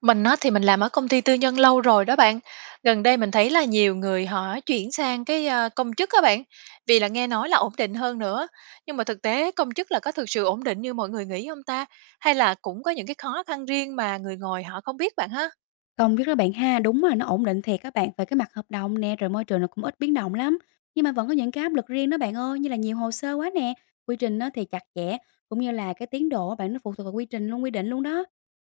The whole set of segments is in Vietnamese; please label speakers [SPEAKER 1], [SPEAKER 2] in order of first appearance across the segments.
[SPEAKER 1] Mình á thì mình làm ở công ty tư nhân lâu rồi đó bạn. Gần đây mình thấy là nhiều người họ chuyển sang cái, công chức các bạn, vì là nghe nói là ổn định hơn nữa. Nhưng mà thực tế công chức là có thực sự ổn định như mọi người nghĩ không ta? Hay là cũng có những cái khó khăn riêng mà người ngồi họ không biết bạn ha?
[SPEAKER 2] Công việc đó bạn ha, đúng là nó ổn định thiệt các bạn, về cái mặt hợp đồng nè, rồi môi trường nó cũng ít biến động lắm. Nhưng mà vẫn có những cái áp lực riêng đó bạn ơi, như là nhiều hồ sơ quá nè, quy trình nó thì chặt chẽ, cũng như là cái tiến độ bạn nó phụ thuộc vào quy trình luôn, quy định luôn đó.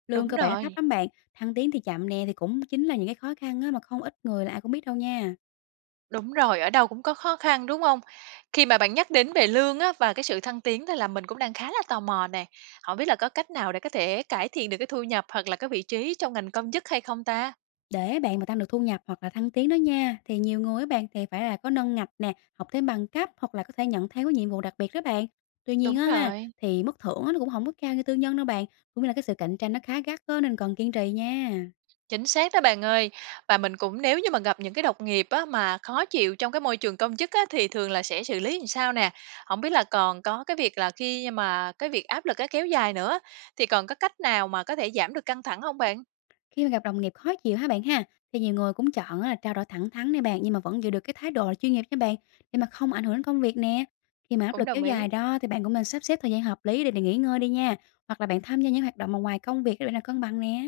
[SPEAKER 2] Lương
[SPEAKER 1] Đúng
[SPEAKER 2] cơ bản nó thấp
[SPEAKER 1] rồi,
[SPEAKER 2] lắm bạn, thăng tiến thì chậm nè, thì cũng chính là những cái khó khăn á, mà không ít người là ai cũng biết đâu nha.
[SPEAKER 1] đúng rồi, ở đâu cũng có khó khăn, đúng không? Khi mà bạn nhắc đến về lương á và cái sự thăng tiến thì là mình cũng đang khá là tò mò nè. Hổng biết là có cách nào để có thể cải thiện được cái thu nhập hoặc là cái vị trí trong ngành công chức hay không ta?
[SPEAKER 2] Để bạn mà tăng được thu nhập hoặc là thăng tiến đó nha, thì nhiều người các bạn thì phải là có nâng ngạch nè, học thêm bằng cấp hoặc là có thể nhận thêm cái nhiệm vụ đặc biệt đó bạn. Tuy nhiên
[SPEAKER 1] Đúng
[SPEAKER 2] á ha,
[SPEAKER 1] rồi.
[SPEAKER 2] thì mức thưởng á, nó cũng không có cao như tư nhân đâu bạn, cũng như là cái sự cạnh tranh nó khá gắt đó, nên cần kiên trì nha.
[SPEAKER 1] Chính xác đó bạn ơi. Và mình cũng nếu như mà gặp những cái đồng nghiệp á, mà khó chịu trong cái môi trường công chức á, thì thường là sẽ xử lý làm sao nè? Không biết là còn có cái việc là khi mà cái việc áp lực á, kéo dài nữa, thì còn có cách nào mà có thể giảm được căng thẳng không bạn?
[SPEAKER 2] Khi mà gặp đồng nghiệp khó chịu ha bạn ha, thì nhiều người cũng chọn á là trao đổi thẳng thắn nè bạn, nhưng mà vẫn giữ được cái thái độ là chuyên nghiệp nha bạn, để mà không ảnh hưởng đến công việc nè. Khi mà áp
[SPEAKER 1] Cũng
[SPEAKER 2] lực
[SPEAKER 1] đồng
[SPEAKER 2] kéo
[SPEAKER 1] ý.
[SPEAKER 2] dài đó thì bạn cũng nên sắp xếp thời gian hợp lý để nghỉ ngơi đi nha, hoặc là bạn tham gia những hoạt động mà ngoài công việc để bạn là cân bằng nè.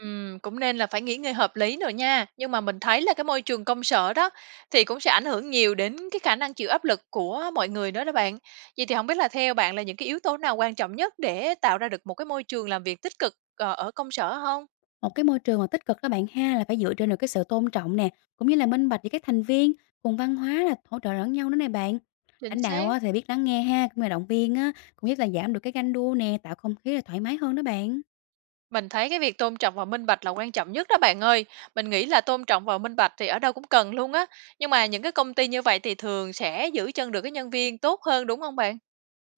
[SPEAKER 1] Cũng nên là phải nghỉ ngơi hợp lý rồi nha. Nhưng mà mình thấy là cái môi trường công sở đó, thì cũng sẽ ảnh hưởng nhiều đến cái khả năng chịu áp lực của mọi người đó đó bạn. Vậy thì không biết là theo bạn là những cái yếu tố nào quan trọng nhất để tạo ra được một cái môi trường làm việc tích cực, ở công sở không?
[SPEAKER 2] Một cái môi trường mà tích cực đó bạn ha là phải dựa trên được cái sự tôn trọng nè, cũng như là minh bạch với các thành viên, cùng văn hóa là hỗ trợ lẫn nhau nữa nè bạn.
[SPEAKER 1] Chính
[SPEAKER 2] Lãnh đạo
[SPEAKER 1] xác.
[SPEAKER 2] á, thì biết lắng nghe ha, cũng như là động viên á, cũng giúp là giảm được cái ganh đua nè, tạo không khí là thoải mái hơn đó bạn.
[SPEAKER 1] Mình thấy cái việc tôn trọng và minh bạch là quan trọng nhất đó bạn ơi. Mình nghĩ là tôn trọng và minh bạch thì ở đâu cũng cần luôn á. Nhưng mà những cái công ty như vậy thì thường sẽ giữ chân được cái nhân viên tốt hơn đúng không bạn?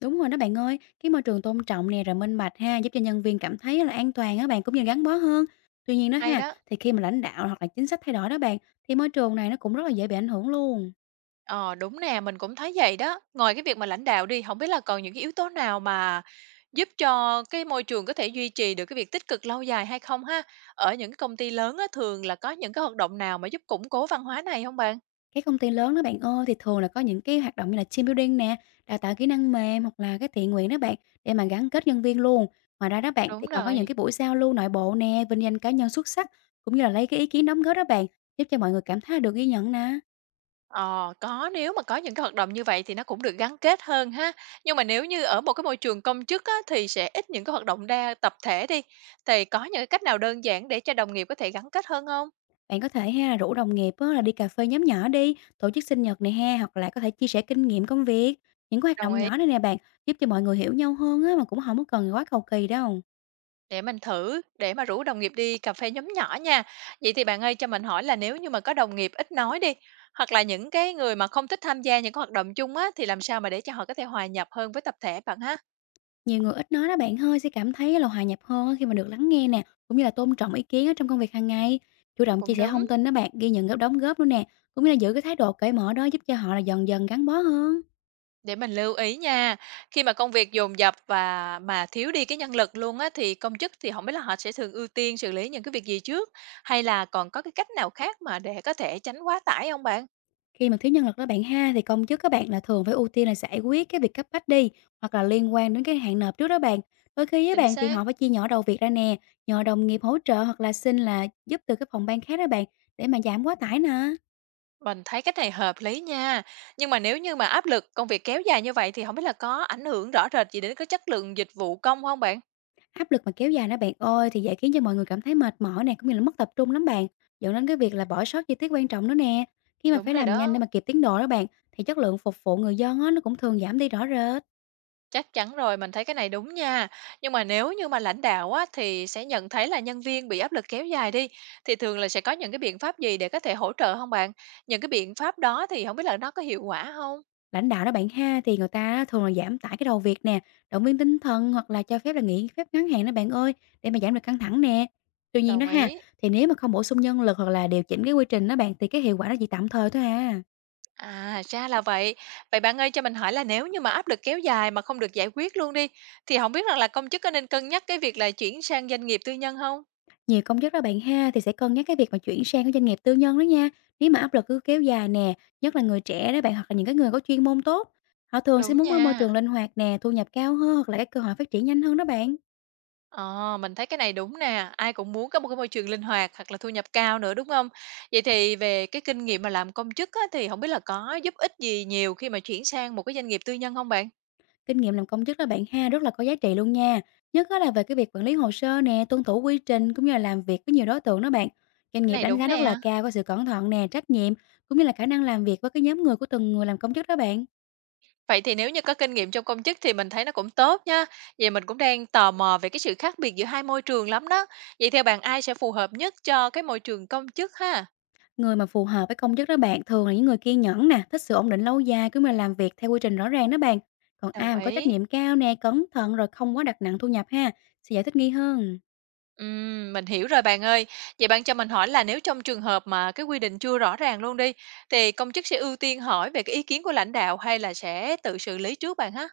[SPEAKER 2] Đúng rồi đó bạn ơi, cái môi trường tôn trọng nè rồi minh bạch ha, giúp cho nhân viên cảm thấy là an toàn á bạn cũng như gắn bó hơn. Tuy nhiên đó
[SPEAKER 1] Hay
[SPEAKER 2] ha,
[SPEAKER 1] đó.
[SPEAKER 2] thì khi mà lãnh đạo hoặc là chính sách thay đổi đó bạn, thì môi trường này nó cũng rất là dễ bị ảnh hưởng luôn.
[SPEAKER 1] Ờ đúng nè, mình cũng thấy vậy đó. Ngoài cái việc mà lãnh đạo đi, không biết là còn những cái yếu tố nào mà giúp cho cái môi trường có thể duy trì được cái việc tích cực lâu dài hay không ha? Ở những cái công ty lớn á thường là có những cái hoạt động nào mà giúp củng cố văn hóa này không bạn?
[SPEAKER 2] Các công ty lớn đó bạn ơi, thì thường là có những cái hoạt động như là team building nè, đào tạo kỹ năng mềm hoặc là cái thiện nguyện đó bạn, để mà gắn kết nhân viên luôn. Ngoài ra đó bạn
[SPEAKER 1] Đúng
[SPEAKER 2] thì còn có những
[SPEAKER 1] rồi.
[SPEAKER 2] cái buổi giao lưu nội bộ nè, vinh danh cá nhân xuất sắc cũng như là lấy cái ý kiến đóng góp đó bạn, giúp cho mọi người cảm thấy là được ghi nhận nè.
[SPEAKER 1] Ờ, có, nếu mà có những cái hoạt động như vậy thì nó cũng được gắn kết hơn ha. Nhưng mà nếu như ở một cái môi trường công chức á, thì sẽ ít những cái hoạt động đa tập thể đi, thì có những cái cách nào đơn giản để cho đồng nghiệp có thể gắn kết hơn không?
[SPEAKER 2] Bạn có thể ha là rủ đồng nghiệp á, là đi cà phê nhóm nhỏ đi, tổ chức sinh nhật này ha, hoặc là có thể chia sẻ kinh nghiệm công việc. Những cái hoạt
[SPEAKER 1] Đồng
[SPEAKER 2] động
[SPEAKER 1] ý,
[SPEAKER 2] nhỏ này nè bạn, giúp cho mọi người hiểu nhau hơn á, mà cũng không có cần quá cầu kỳ đâu.
[SPEAKER 1] để mình thử, để mà rủ đồng nghiệp đi cà phê nhóm nhỏ nha. Vậy thì bạn ơi, cho mình hỏi là nếu như mà có đồng nghiệp ít nói đi, hoặc là những cái người mà không thích tham gia những cái hoạt động chung á, thì làm sao mà để cho họ có thể hòa nhập hơn với tập thể bạn ha?
[SPEAKER 2] Nhiều người ít nói đó bạn ơi sẽ cảm thấy là hòa nhập hơn á khi mà được lắng nghe nè, cũng như là tôn trọng ý kiến ở trong công việc hàng ngày. Chủ động chia
[SPEAKER 1] Cũng
[SPEAKER 2] sẻ
[SPEAKER 1] đúng.
[SPEAKER 2] thông tin đó bạn, ghi nhận góp đóng góp luôn nè, cũng như là giữ cái thái độ cởi mở đó giúp cho họ là dần dần gắn bó hơn.
[SPEAKER 1] Để mình lưu ý nha, khi mà công việc dồn dập và mà thiếu đi cái nhân lực luôn á, thì công chức thì không biết là họ sẽ thường ưu tiên xử lý những cái việc gì trước? Hay là còn có cái cách nào khác mà để có thể tránh quá tải không bạn?
[SPEAKER 2] Khi mà thiếu nhân lực đó bạn ha thì công chức các bạn là thường phải ưu tiên là giải quyết cái việc cấp bách đi hoặc là liên quan đến cái hạn nộp trước đó bạn. Đôi khi với
[SPEAKER 1] Chính
[SPEAKER 2] bạn thì
[SPEAKER 1] xác.
[SPEAKER 2] họ phải chia nhỏ đầu việc ra nè, nhờ đồng nghiệp hỗ trợ hoặc là xin là giúp từ cái phòng ban khác đó bạn để mà giảm quá tải nè.
[SPEAKER 1] Mình thấy cách này hợp lý nha, nhưng mà nếu như mà áp lực công việc kéo dài như vậy thì không biết là có ảnh hưởng rõ rệt gì đến cái chất lượng dịch vụ công không bạn?
[SPEAKER 2] Áp lực mà kéo dài đó bạn ơi thì dễ khiến cho mọi người cảm thấy mệt mỏi nè, cũng như là mất tập trung lắm bạn. Dẫn đến cái việc là bỏ sót chi tiết quan trọng nữa nè. Khi mà
[SPEAKER 1] Đúng
[SPEAKER 2] phải
[SPEAKER 1] rồi
[SPEAKER 2] làm nhanh để
[SPEAKER 1] đó.
[SPEAKER 2] mà kịp tiến độ đó bạn thì chất lượng phục vụ người dân á, nó cũng thường giảm đi rõ rệt.
[SPEAKER 1] Chắc chắn rồi, mình thấy cái này đúng nha. Nhưng mà nếu như mà lãnh đạo á, thì sẽ nhận thấy là nhân viên bị áp lực kéo dài đi, thì thường là sẽ có những cái biện pháp gì để có thể hỗ trợ không bạn? Những cái biện pháp đó thì không biết là nó có hiệu quả không?
[SPEAKER 2] Lãnh đạo đó bạn ha thì người ta á, thường là giảm tải cái đầu việc nè, động viên tinh thần hoặc là cho phép là nghỉ phép ngắn hạn đó bạn ơi để mà giảm được căng thẳng nè. Tuy nhiên đó
[SPEAKER 1] Đồng
[SPEAKER 2] ha
[SPEAKER 1] ý.
[SPEAKER 2] thì nếu mà không bổ sung nhân lực hoặc là điều chỉnh cái quy trình đó bạn thì cái hiệu quả nó chỉ tạm thời thôi à.
[SPEAKER 1] À, ra là vậy. Vậy bạn ơi, cho mình hỏi là nếu như mà áp lực kéo dài mà không được giải quyết luôn đi, thì không biết rằng là công chức có nên cân nhắc cái việc là chuyển sang doanh nghiệp tư nhân không?
[SPEAKER 2] Nhiều công chức đó bạn ha, thì sẽ cân nhắc cái việc mà chuyển sang cái doanh nghiệp tư nhân đó nha. Nếu mà áp lực cứ kéo dài nè, nhất là người trẻ đó bạn hoặc là những cái người có chuyên môn tốt. Họ thường sẽ
[SPEAKER 1] Đúng
[SPEAKER 2] muốn cái môi
[SPEAKER 1] nha.
[SPEAKER 2] trường linh hoạt nè, thu nhập cao hơn hoặc là cái cơ hội phát triển nhanh hơn đó bạn.
[SPEAKER 1] Ờ, mình thấy cái này đúng nè, ai cũng muốn có một cái môi trường linh hoạt hoặc là thu nhập cao nữa, đúng không? Vậy thì về cái kinh nghiệm mà làm công chức á, thì không biết là có giúp ích gì nhiều khi mà chuyển sang một cái doanh nghiệp tư nhân không bạn?
[SPEAKER 2] Kinh nghiệm làm công chức đó bạn ha rất là có giá trị luôn nha. Nhất á là về cái việc quản lý hồ sơ nè, tuân thủ quy trình cũng như là làm việc với nhiều đối tượng đó bạn. Doanh
[SPEAKER 1] Cái
[SPEAKER 2] nghiệp
[SPEAKER 1] này
[SPEAKER 2] đánh
[SPEAKER 1] đúng
[SPEAKER 2] giá rất là
[SPEAKER 1] nè.
[SPEAKER 2] cao cái sự cẩn thận nè, trách nhiệm cũng như là khả năng làm việc với cái nhóm người của từng người làm công chức đó bạn.
[SPEAKER 1] Vậy thì nếu như có kinh nghiệm trong công chức thì mình thấy nó cũng tốt nha. Vậy mình cũng đang tò mò về cái sự khác biệt giữa hai môi trường lắm đó. Vậy theo bạn ai sẽ phù hợp nhất cho cái môi trường công chức ha?
[SPEAKER 2] Người mà phù hợp với công chức đó bạn thường là những người kiên nhẫn nè, thích sự ổn định lâu dài cứ mà làm việc theo quy trình rõ ràng đó bạn. Còn
[SPEAKER 1] Đồng
[SPEAKER 2] ai mà có trách
[SPEAKER 1] ý.
[SPEAKER 2] nhiệm cao nè, cẩn thận rồi không quá đặt nặng thu nhập ha, sẽ giải thích nghi hơn.
[SPEAKER 1] Mình hiểu rồi bạn ơi. Vậy bạn cho mình hỏi là nếu trong trường hợp mà cái quy định chưa rõ ràng luôn đi, thì công chức sẽ ưu tiên hỏi về cái ý kiến của lãnh đạo hay là sẽ tự xử lý trước bạn ha?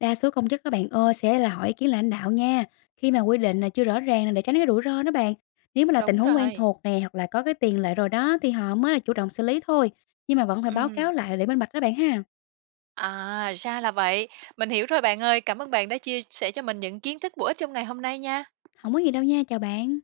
[SPEAKER 2] Đa số công chức các bạn ơi sẽ là hỏi ý kiến lãnh đạo nha. Khi mà quy định là chưa rõ ràng là để tránh cái rủi ro đó bạn. Nếu mà là tình
[SPEAKER 1] Đúng
[SPEAKER 2] huống quen
[SPEAKER 1] rồi.
[SPEAKER 2] thuộc nè hoặc là có cái tiền lệ rồi đó thì họ mới là chủ động xử lý thôi. Nhưng mà vẫn phải báo
[SPEAKER 1] Ừm.
[SPEAKER 2] cáo lại để minh bạch đó bạn ha.
[SPEAKER 1] À, ra là vậy. Mình hiểu rồi bạn ơi. Cảm ơn bạn đã chia sẻ cho mình những kiến thức bổ ích trong ngày hôm nay nha.
[SPEAKER 2] Không có gì đâu nha, chào bạn.